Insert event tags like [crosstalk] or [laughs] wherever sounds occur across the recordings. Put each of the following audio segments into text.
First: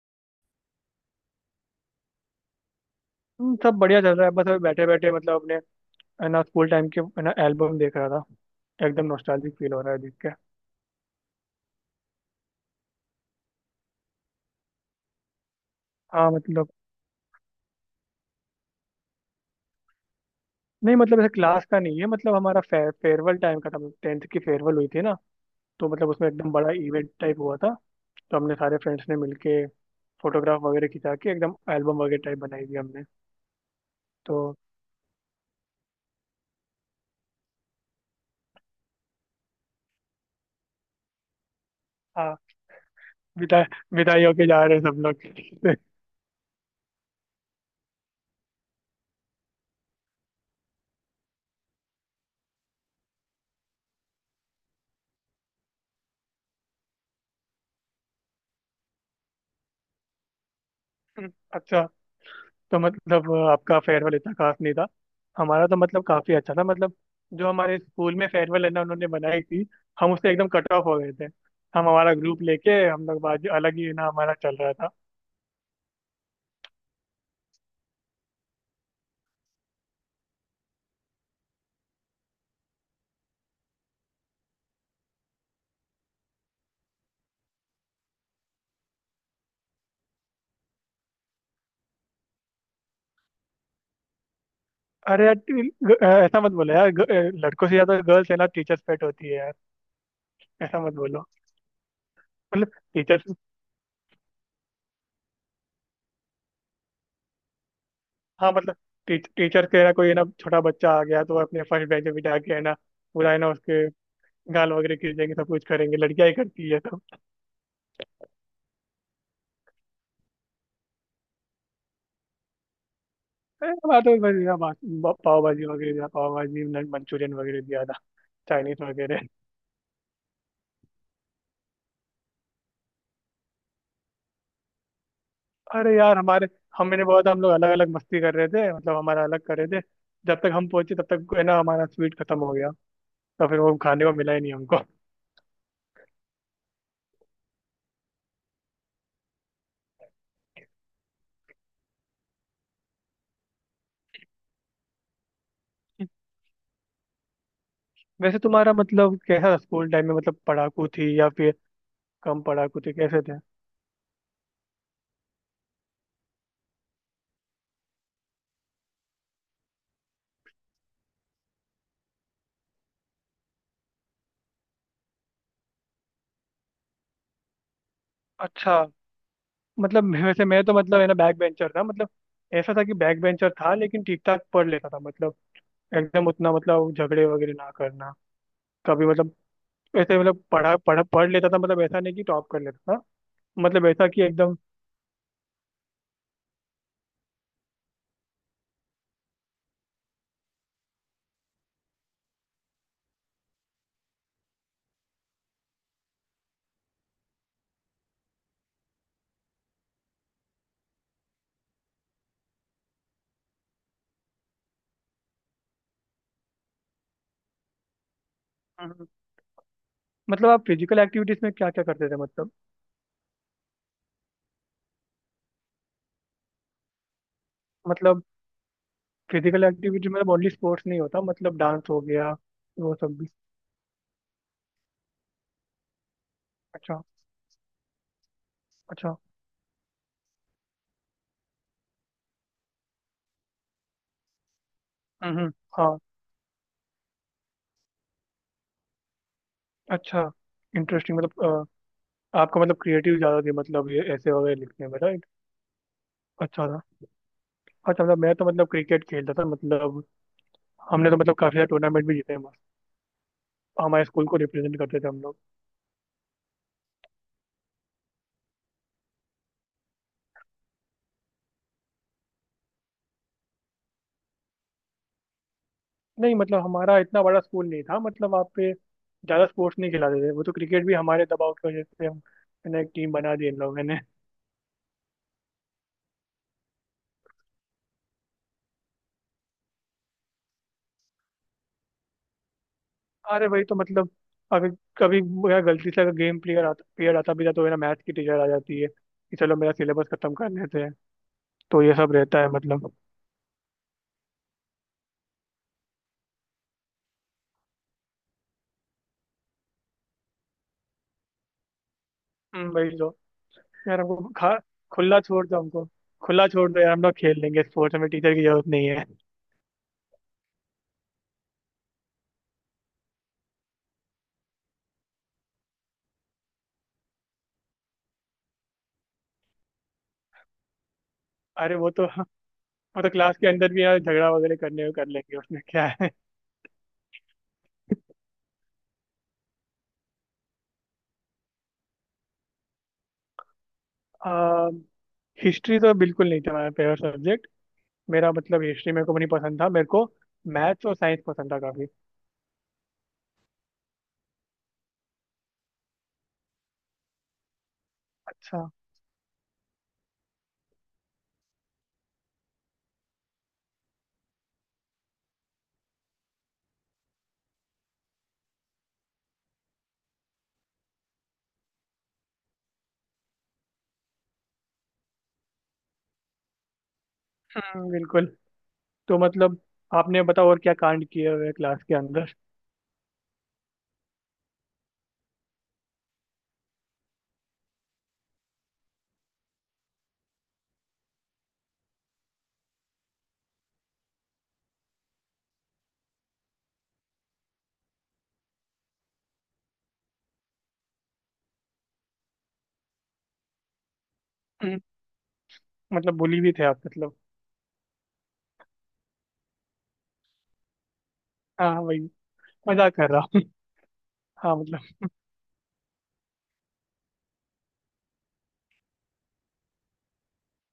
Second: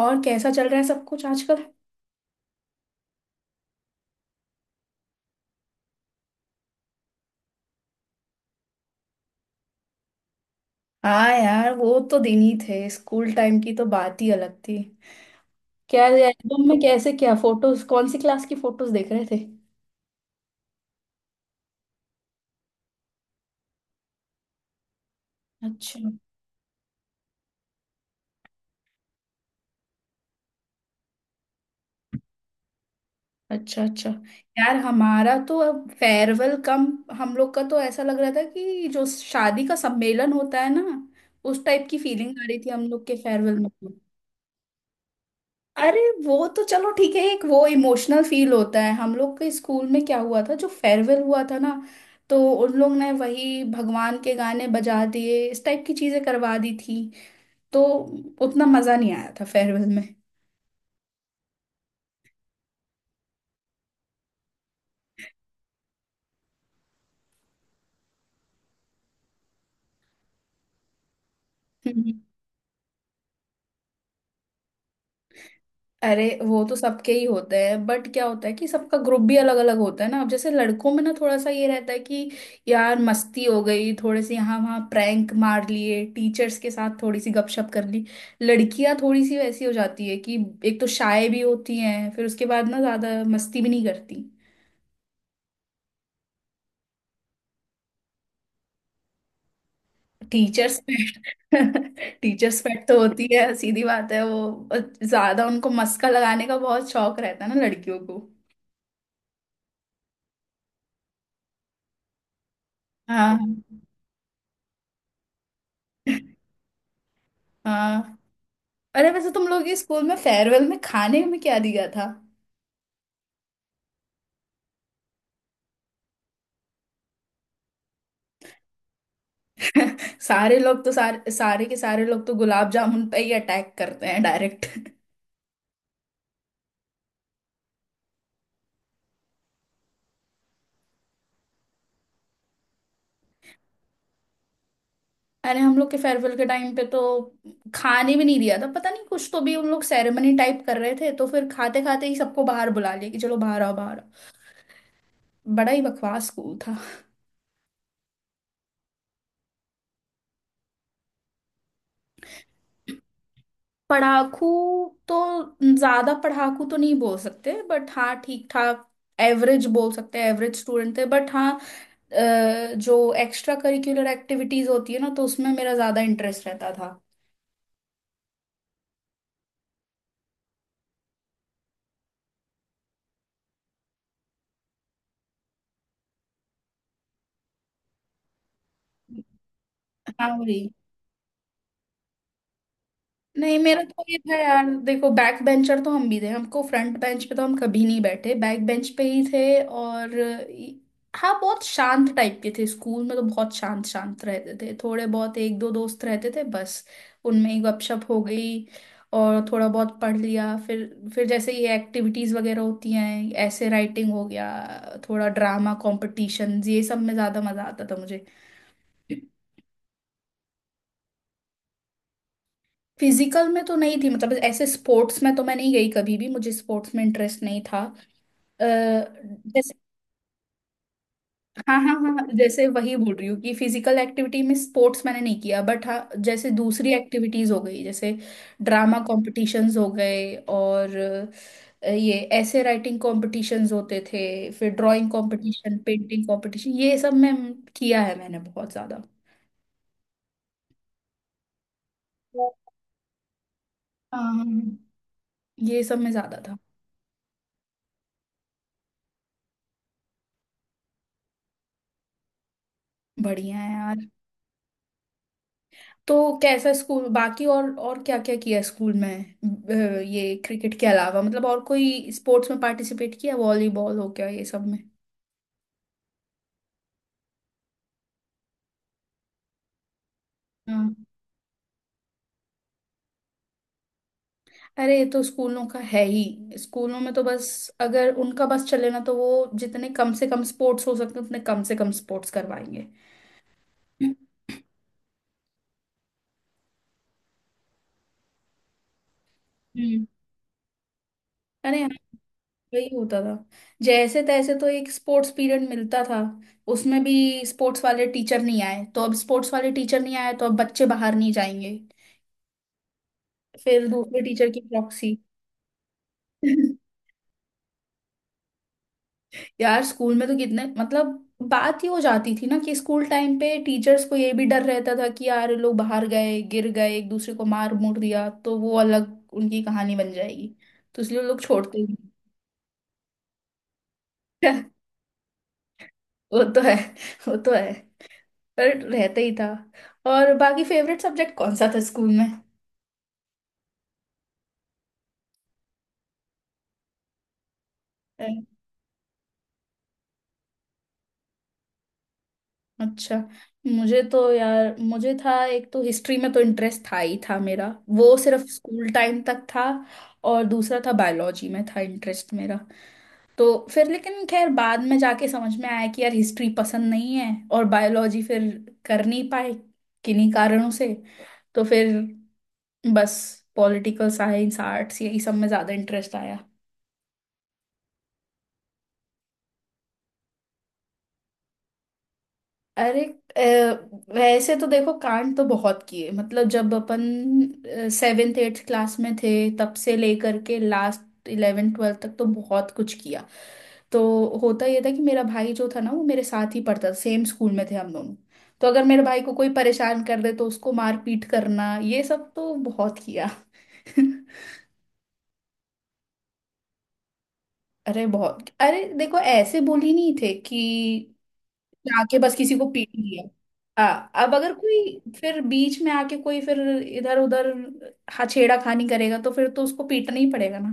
और कैसा चल रहा है सब कुछ आजकल। सब बढ़िया चल रहा है। बस अभी बैठे बैठे मतलब अपने है ना स्कूल टाइम के है ना एल्बम देख रहा था। एकदम नॉस्टैल्जिक फील हो रहा है देख के। हाँ यार, वो तो दिन ही थे। स्कूल टाइम की तो बात ही अलग थी। क्या हाँ एल्बम मतलब में कैसे, क्या फोटोज, कौन सी क्लास की फोटोज देख रहे थे? नहीं मतलब ऐसे क्लास का नहीं है। मतलब हमारा फेयरवेल टाइम का था। टेंथ की फेयरवेल हुई थी ना। तो अच्छा मतलब उसमें एकदम बड़ा इवेंट टाइप हुआ था। तो हमने सारे फ्रेंड्स ने मिलके फोटोग्राफ वगैरह खिंचा के एकदम एल्बम वगैरह टाइप बनाई थी हमने। अच्छा अच्छा। तो यार हमारा तो अब फेयरवेल कम, हम लोग का तो ऐसा लग रहा था कि जो शादी का सम्मेलन होता है ना, उस टाइप की हाँ फीलिंग आ रही थी हम लोग के फेयरवेल विदाई, में। विदाई होके जा रहे हैं सब लोग। अरे वो तो चलो ठीक है, एक वो इमोशनल फील होता है। हम लोग के स्कूल में क्या हुआ था, जो फेयरवेल हुआ था ना, तो उन लोग ने वही भगवान के गाने बजा दिए, इस टाइप की चीजें करवा दी थी। तो उतना मजा नहीं आया था फेयरवेल [laughs] अच्छा। तो मतलब आपका फेयरवेल इतना खास नहीं था। हमारा तो मतलब काफी अच्छा था। मतलब जो हमारे स्कूल में फेयरवेल है ना उन्होंने बनाई थी। हम उससे एकदम कट ऑफ हो गए थे। हम में। हमारा ग्रुप लेके हम लोग बाजू अलग ही ना हमारा चल रहा था। अरे वो तो सबके ही होते हैं, बट क्या होता है कि सबका ग्रुप भी अलग अलग होता है ना। अब जैसे लड़कों में ना थोड़ा सा ये रहता है कि यार मस्ती हो गई, थोड़े से यहाँ वहाँ प्रैंक मार लिए, टीचर्स के साथ थोड़ी सी गपशप कर ली। लड़कियां थोड़ी सी वैसी हो जाती है कि एक तो शाय भी होती हैं, फिर उसके बाद ना ज्यादा मस्ती भी नहीं करती। अरे यार ऐसा मत बोलो यार लड़कों से ज्यादा गर्ल्स है ना टीचर्स पेट होती है यार। टीचर्स ऐसा मत बोलो। पेट। टीचर्स मतलब पेट [laughs] तो होती टीचर्स। है, सीधी बात है वो। ज्यादा उनको मस्का लगाने का बहुत शौक रहता है ना लड़कियों को। हाँ मतलब टीचर के ना कोई ना छोटा बच्चा आ गया तो वो अपने फर्स्ट बेंच पे बिठा के है ना पूरा हाँ, है ना उसके गाल वगैरह खींचेंगे सब कुछ करेंगे। लड़कियां ही करती है। हाँ। अरे वैसे तुम लोग के स्कूल में फेयरवेल में खाने में क्या दिया था? अरे हमारा तो बस यहाँ पाव भाजी वगैरह दिया, पाव भाजी मंचूरियन वगैरह दिया था। चाइनीज वगैरह। [laughs] सारे लोग तो, सारे सारे के सारे लोग तो गुलाब जामुन पे ही अटैक करते हैं डायरेक्ट। अरे यार हमारे, हम मैंने बोला था हम लोग अलग अलग मस्ती कर रहे थे। मतलब हमारा अलग कर रहे थे। जब तक हम पहुंचे तब तक है ना हमारा स्वीट खत्म हो गया। तो फिर वो खाने को मिला ही नहीं हमको। [laughs] अरे हम लोग के फेयरवेल के टाइम पे तो खाने भी नहीं दिया था। पता नहीं कुछ तो भी उन लोग सेरेमनी टाइप कर रहे थे, तो फिर खाते खाते ही सबको बाहर बुला लिया कि चलो बाहर आओ, बाहर आओ। बड़ा ही बकवास स्कूल था। वैसे तुम्हारा मतलब कैसा था स्कूल टाइम में? मतलब पढ़ाकू थी या फिर कम पढ़ाकू थी, कैसे थे? पढ़ाकू? तो ज्यादा पढ़ाकू तो नहीं बोल सकते, बट हाँ ठीक ठाक, एवरेज बोल सकते हैं, एवरेज स्टूडेंट थे। बट हाँ, जो एक्स्ट्रा करिकुलर एक्टिविटीज होती है ना, तो उसमें मेरा ज्यादा इंटरेस्ट रहता था। अच्छा। मतलब वैसे मैं तो मतलब है ना बैक बेंचर था। मतलब ऐसा था कि बैक बेंचर था लेकिन ठीक ठाक पढ़ लेता था। मतलब एकदम उतना मतलब झगड़े वगैरह ना करना कभी। मतलब ऐसे हाँ मतलब वही। पढ़ा पढ़ा पढ़ लेता था। मतलब ऐसा नहीं कि टॉप कर लेता था। नहीं, मेरा मतलब तो ऐसा ये कि था, एकदम। यार देखो बैक बेंचर तो हम भी थे। हमको फ्रंट बेंच पे तो हम कभी नहीं बैठे, बैक बेंच पे ही थे। और हाँ, बहुत शांत टाइप के थे स्कूल में, तो बहुत शांत शांत रहते थे। थोड़े बहुत एक दो दोस्त रहते थे बस, उनमें ही गपशप हो गई, और थोड़ा बहुत पढ़ लिया। फिर जैसे ये एक्टिविटीज़ वगैरह होती हैं, ऐसे राइटिंग हो गया, थोड़ा ड्रामा कॉम्पिटिशन, ये सब में ज़्यादा मज़ा आता था मुझे। हम्म। मतलब आप फिजिकल एक्टिविटीज में क्या क्या करते थे मतलब? फिजिकल में तो नहीं थी, मतलब ऐसे स्पोर्ट्स में तो मैं नहीं गई कभी भी, मुझे स्पोर्ट्स में इंटरेस्ट नहीं था। मतलब अ, फिजिकल जैसे, एक्टिविटीज में ओनली स्पोर्ट्स नहीं होता। मतलब हाँ डांस हाँ हो हाँ, गया, जैसे वही वो बोल सब रही भी। हूँ कि फिजिकल एक्टिविटी में स्पोर्ट्स मैंने नहीं किया, बट हाँ जैसे दूसरी अच्छा। एक्टिविटीज हो गई, जैसे ड्रामा अच्छा। कॉम्पिटिशन्स हो गए, और ये ऐसे राइटिंग कॉम्पिटिशन्स होते थे, फिर ड्राइंग हम्म। कॉम्पिटिशन, हाँ। पेंटिंग कॉम्पिटिशन, ये सब में किया है मैंने बहुत ज्यादा। अच्छा। इंटरेस्टिंग। मतलब आपका मतलब क्रिएटिव ज़्यादा थी। मतलब ये ऐसे हाँ, वगैरह लिखने में राइट। ये सब में ज्यादा था। अच्छा था। अच्छा मतलब मैं तो मतलब क्रिकेट खेलता था। मतलब हमने तो मतलब काफ़ी सारे टूर्नामेंट भी जीते हैं मस्त। बढ़िया है हमारे यार। स्कूल को रिप्रेजेंट करते थे हम लोग। तो कैसा स्कूल बाकी, और क्या क्या किया स्कूल में? ये क्रिकेट के अलावा मतलब और कोई स्पोर्ट्स में पार्टिसिपेट किया, वॉलीबॉल हो गया, ये सब में? नहीं मतलब हमारा इतना बड़ा स्कूल नहीं था। मतलब वहाँ पे ज़्यादा स्पोर्ट्स नहीं खिलाते थे। वो तो क्रिकेट भी हाँ। हमारे दबाव की वजह से हम मैंने एक टीम बना दी इन लोगों ने। अरे ये तो स्कूलों का है ही। स्कूलों में तो बस अगर उनका बस चले ना, तो वो जितने कम से कम स्पोर्ट्स हो सकते हैं उतने कम से कम स्पोर्ट्स करवाएंगे। अरे भाई तो मतलब अगर कभी मेरा गलती से अगर गेम प्लेयर आता, प्लेयर आता भी था तो मेरा मैथ की टीचर आ जाती है कि चलो मेरा हम्म। सिलेबस खत्म कर लेते हैं। अरे तो हाँ, ये सब रहता है वही मतलब। होता था। जैसे तैसे तो एक स्पोर्ट्स पीरियड मिलता था, उसमें भी स्पोर्ट्स वाले टीचर नहीं आए तो अब, स्पोर्ट्स वाले टीचर नहीं आए तो अब बच्चे बाहर नहीं जाएंगे। वही तो। फिर यार दूसरे हमको टीचर खा की प्रॉक्सी। खुला छोड़ दो हमको। खुला छोड़ दो [laughs] यार, हम लोग खेल लेंगे स्पोर्ट्स। हमें टीचर की जरूरत नहीं है। यार स्कूल में तो कितने मतलब बात ही हो जाती थी ना, कि स्कूल टाइम पे टीचर्स को ये भी डर रहता था कि यार ये लोग बाहर गए, गिर गए, एक दूसरे को मार मुड़ दिया, तो वो अलग उनकी कहानी बन जाएगी। तो इसलिए वो लोग अरे छोड़ते वो ही तो, वो तो क्लास के अंदर भी यार झगड़ा वगैरह नहीं। करने को कर लेंगे। उसमें क्या है। [laughs] वो तो है, वो तो है, पर रहता ही था। और बाकी फेवरेट सब्जेक्ट कौन सा था स्कूल में? हिस्ट्री तो बिल्कुल नहीं था मेरा फेवरेट सब्जेक्ट। मेरा मतलब हिस्ट्री मेरे को भी नहीं पसंद था। मेरे को मैथ्स और साइंस पसंद था काफी। अच्छा। मुझे तो यार, मुझे था एक तो हिस्ट्री में तो इंटरेस्ट था ही था मेरा। वो सिर्फ अच्छा। स्कूल टाइम तक था। और दूसरा था, बायोलॉजी में था इंटरेस्ट मेरा। तो फिर, लेकिन खैर बाद में जाके समझ में आया कि यार हिस्ट्री पसंद नहीं है, और बायोलॉजी फिर कर नहीं पाए किन्हीं कारणों से। तो फिर बस पॉलिटिकल साइंस, आर्ट्स, यही सब में ज़्यादा इंटरेस्ट आया। बिल्कुल। तो मतलब आपने बताओ और क्या कांड किए हुए क्लास के अंदर। अरे, वैसे तो देखो कांड तो बहुत किए, मतलब जब अपन सेवेंथ एट्थ क्लास में थे, तब से लेकर के लास्ट इलेवेंथ ट्वेल्थ तक तो बहुत कुछ किया। तो होता ये था कि मेरा भाई जो था ना, वो मेरे साथ ही पढ़ता था, सेम स्कूल में थे हम दोनों। तो अगर मेरे भाई को कोई परेशान कर दे, तो उसको मार पीट करना ये सब तो बहुत किया। [laughs] हम्म, मतलब बुली भी थे आप मतलब? अरे बहुत, अरे देखो ऐसे बोली नहीं थे कि हाँ वही, जाके बस किसी को पीट मजाक कर रहा लिया। हूँ। हाँ अब [laughs] अगर हाँ मतलब। कोई फिर बीच में आके, कोई फिर इधर उधर हछेड़ा खानी करेगा, तो फिर तो उसको पीटना ही पड़ेगा ना।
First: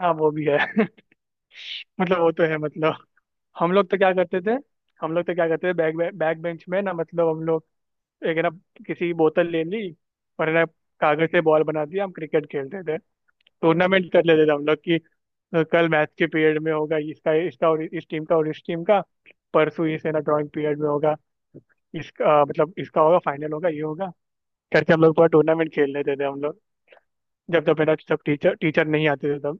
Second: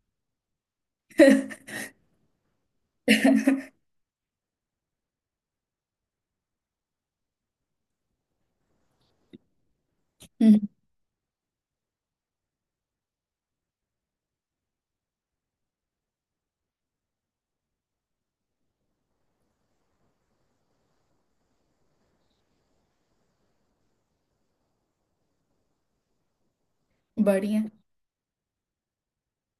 हाँ वो भी है। [laughs] मतलब वो तो है मतलब। हम [laughs] लोग तो क्या करते थे, हम लोग तो क्या करते थे बैक बैक बेंच में ना मतलब हम लोग एक है ना किसी की बोतल ले ली और है ना हम्म, कागज से बॉल बना दिया, हम क्रिकेट खेलते। टूर्नामेंट कर लेते थे हम लोग कि कल मैथ के पीरियड में होगा इसका, इसका और इस टीम का और इस टीम का, परसों इस है ना ड्राइंग पीरियड में होगा इसका, मतलब इसका होगा, फाइनल होगा, ये होगा, करके हम लोग पूरा टूर्नामेंट खेल लेते थे हम लोग। बढ़िया। जब जब है ना सब टीचर टीचर नहीं आते थे तब।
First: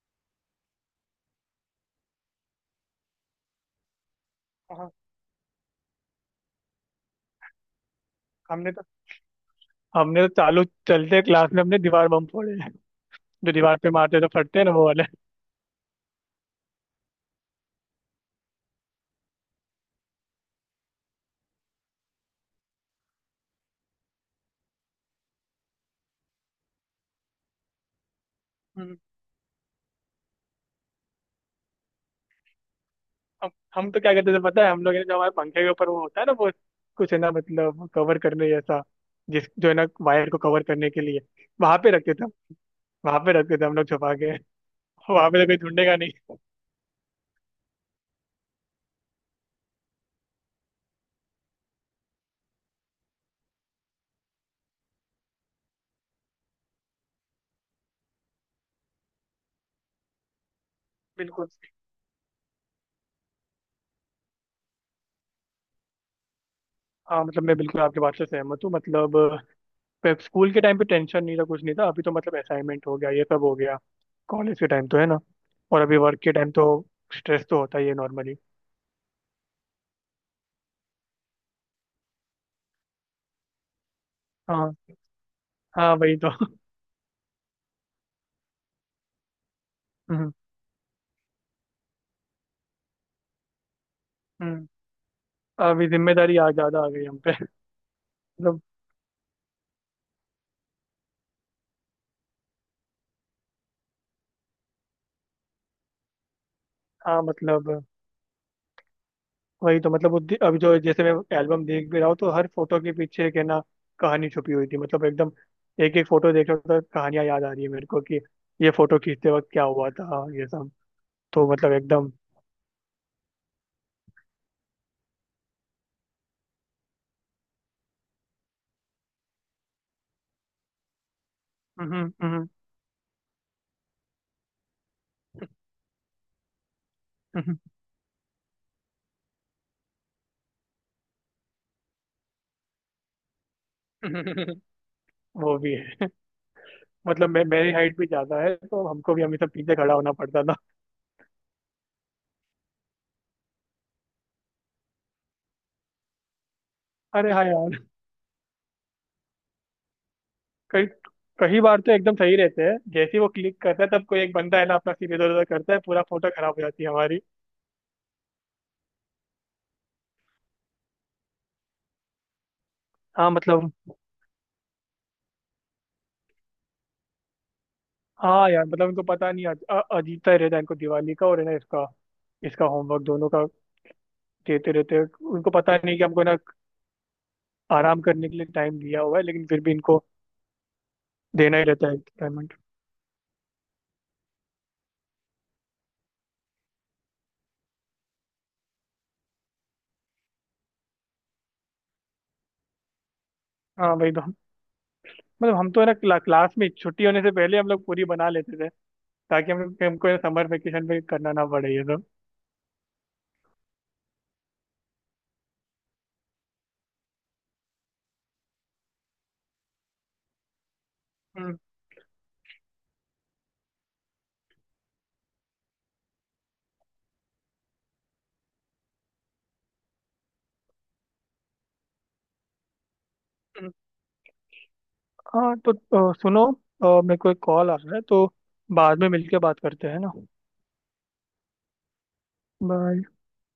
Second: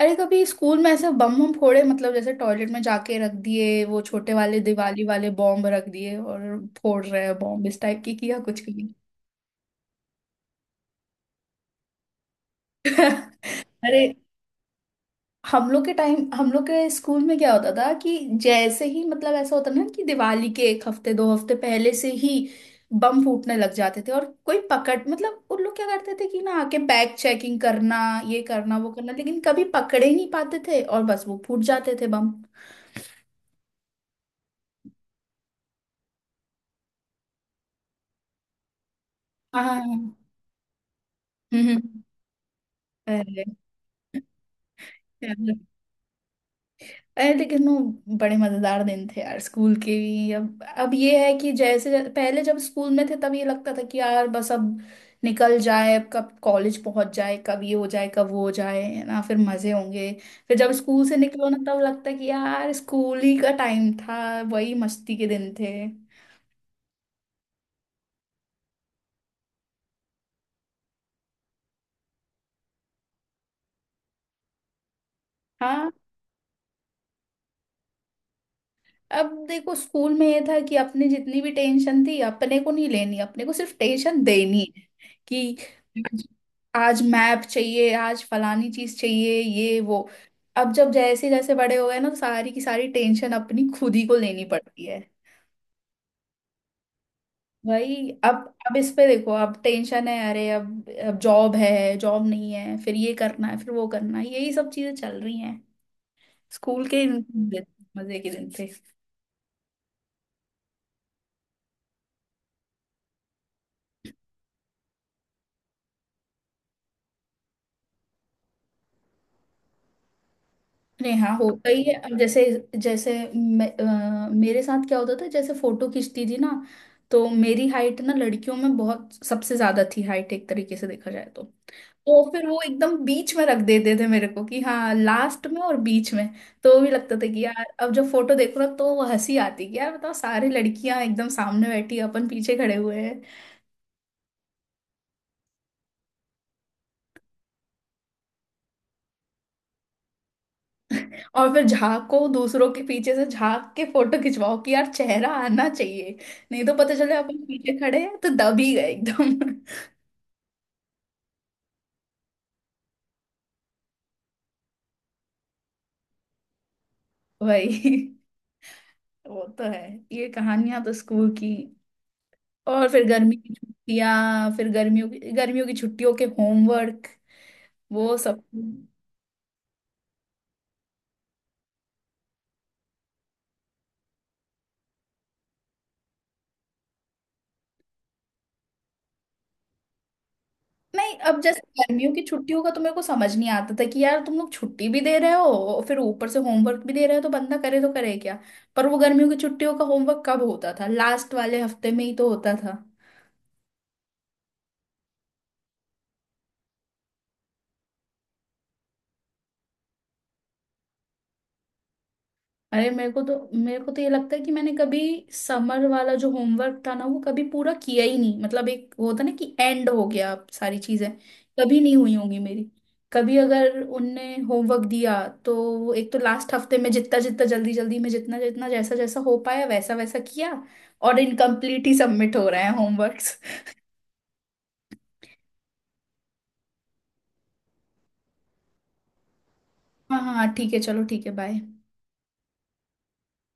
अरे कभी स्कूल में ऐसे बम बम फोड़े, मतलब जैसे टॉयलेट में जाके रख दिए वो छोटे वाले हाँ, दिवाली वाले बॉम्ब, रख दिए और फोड़ रहे हैं बॉम्ब, इस टाइप की किया कुछ हमने तो, भी? हमने तो चालू चलते क्लास में हमने दीवार बम फोड़े हैं। [laughs] जो दीवार पे अरे मारते तो फटते हैं ना वो हम लोग के टाइम, हम लोग के स्कूल में क्या होता था कि जैसे ही मतलब ऐसा होता ना कि दिवाली के एक हफ्ते दो हफ्ते पहले से ही बम फूटने लग जाते थे, और कोई पकड़ मतलब उन लोग क्या करते थे कि ना आके बैग चेकिंग करना, ये करना वो वाले। करना, लेकिन कभी पकड़े ही नहीं पाते थे, और बस वो फूट जाते थे बम। हम हम तो क्या करते थे पता है? हम लोग है ना, जो हमारे पंखे के ऊपर वो होता है ना वो कुछ है ना मतलब कवर करने जैसा, जिस जो हाँ। है ना हम्म। वायर को कवर करने के लिए, वहां हम्म। पे रखते थे, वहां पे अरे, रखते थे हम लोग छुपा के। [laughs] वहां पे तो कोई ढूंढेगा नहीं। अरे लेकिन वो बड़े मजेदार दिन थे यार स्कूल के भी। अब ये है कि जैसे पहले जब स्कूल में थे, तब ये लगता था कि यार बस अब निकल जाए, अब कब कॉलेज पहुंच जाए, कब ये हो जाए, कब वो हो जाए, है ना, फिर मजे होंगे। फिर जब स्कूल से निकलो बिल्कुल। ना, तब लगता है कि यार स्कूल ही का टाइम था, वही मस्ती के दिन थे। हाँ मतलब मैं बिल्कुल आपकी बात से सहमत हूँ। मतलब स्कूल के टाइम पे टेंशन नहीं था, कुछ नहीं था। अभी तो मतलब असाइनमेंट हो गया, ये सब हो गया, कॉलेज के टाइम तो है ना, और हाँ। अभी वर्क के टाइम तो स्ट्रेस तो होता ही है नॉर्मली। अब देखो स्कूल में ये था कि अपनी जितनी भी टेंशन थी, अपने को नहीं लेनी, अपने को सिर्फ टेंशन देनी हाँ, है कि हाँ वही आज तो। [laughs] आज मैप चाहिए, आज फलानी चीज चाहिए, ये वो। हम्म। अब जब जैसे जैसे बड़े हो गए ना, तो सारी की सारी टेंशन अपनी खुद ही को लेनी हम्म। पड़ती है। अभी जिम्मेदारी आ ज्यादा आ गई हम पे। [laughs] भाई, अब मतलब। अब इस पे देखो, अब टेंशन है। अरे अब जॉब है, जॉब नहीं है, फिर ये करना है, फिर वो करना है, यही सब चीजें चल रही हैं। स्कूल के हाँ मतलब मजे के दिन थे। वही तो। मतलब अभी जो जैसे मैं एल्बम देख भी रहा हूँ तो हर फोटो के पीछे एक है ना कहानी छुपी हुई थी। मतलब एकदम एक एक फोटो देख रहा हूँ तो कहानियां याद आ रही है मेरे को कि ये फोटो खींचते वक्त क्या हुआ था ये सब। नहीं, हाँ तो होता मतलब ही है। एकदम। अब जैसे, जैसे मैं, मेरे साथ क्या होता था, जैसे फोटो खींचती थी ना, तो मेरी हाइट ना, लड़कियों में बहुत सबसे ज्यादा थी हाइट, एक तरीके से देखा जाए तो। तो फिर हम्म। वो एकदम बीच में रख देते थे मेरे को कि हाँ लास्ट में और बीच में, तो भी लगता था कि हम्म। यार अब जब फोटो देखो ना, तो वो हंसी आती कि यार बताओ, सारी लड़कियां एकदम सामने बैठी हैं, अपन पीछे खड़े हुए हैं। [laughs] वो भी है। [laughs] मतलब मैं मेरी हाइट भी ज्यादा है तो हमको भी हमेशा पीछे खड़ा होना पड़ता था। [laughs] और फिर झांको दूसरों के पीछे से, झांक के फोटो खिंचवाओ कि यार चेहरा आना चाहिए, नहीं तो पता चले अरे अपन हाँ पीछे यार। खड़े हैं तो दब ही गए एकदम। कई, कई बार तो एकदम सही रहते हैं, जैसे ही वो क्लिक करता है तब कोई एक बंदा है ना अपना सिर इधर उधर करता है, पूरा फोटो खराब हो जाती है हमारी। [laughs] वही, वो तो है। ये कहानियां तो स्कूल की। और फिर हाँ गर्मी की मतलब। छुट्टियां, फिर गर्मियों की, गर्मियों की छुट्टियों के होमवर्क, वो सब। हाँ यार मतलब उनको पता नहीं अजीता ही रहता है इनको दिवाली का और है ना इसका, इसका होमवर्क दोनों का देते रहते हैं। उनको पता नहीं कि हमको ना आराम करने के लिए टाइम दिया हुआ है लेकिन फिर भी इनको नहीं अब देना जैसे ही रहता है गर्मियों की पेमेंट। छुट्टियों का तो मेरे को समझ नहीं आता था कि यार तुम लोग छुट्टी भी दे रहे हो, और फिर ऊपर से होमवर्क भी दे रहे हो, तो बंदा करे तो करे क्या। पर वो गर्मियों की छुट्टियों का होमवर्क कब होता था, लास्ट वाले हफ्ते में ही तो होता था। हाँ वही तो। हम मतलब हम तो है ना क्लास में छुट्टी होने से पहले हम लोग पूरी बना लेते थे ताकि हम हमको समर वेकेशन पे करना ना पड़े ये सब। अरे मेरे को तो, मेरे को तो ये लगता है कि मैंने कभी समर वाला जो होमवर्क था ना, वो कभी पूरा किया ही नहीं। मतलब एक वो होता ना कि एंड हो गया, अब सारी चीजें हम्म, कभी नहीं हुई होंगी मेरी। कभी अगर उनने होमवर्क दिया, तो वो एक तो लास्ट हफ्ते में, जितना जितना जल्दी जल्दी में, जितना जितना जैसा जैसा हो पाया वैसा वैसा किया, और इनकम्प्लीट ही सबमिट हो रहे हैं होमवर्क्स। हम्म। हाँ तो सुनो, मेरे को एक कॉल आ रहा है तो बाद में मिलके बात करते हैं ना। हाँ हाँ हाँ, ठीक है, चलो ठीक है, बाय। बाय।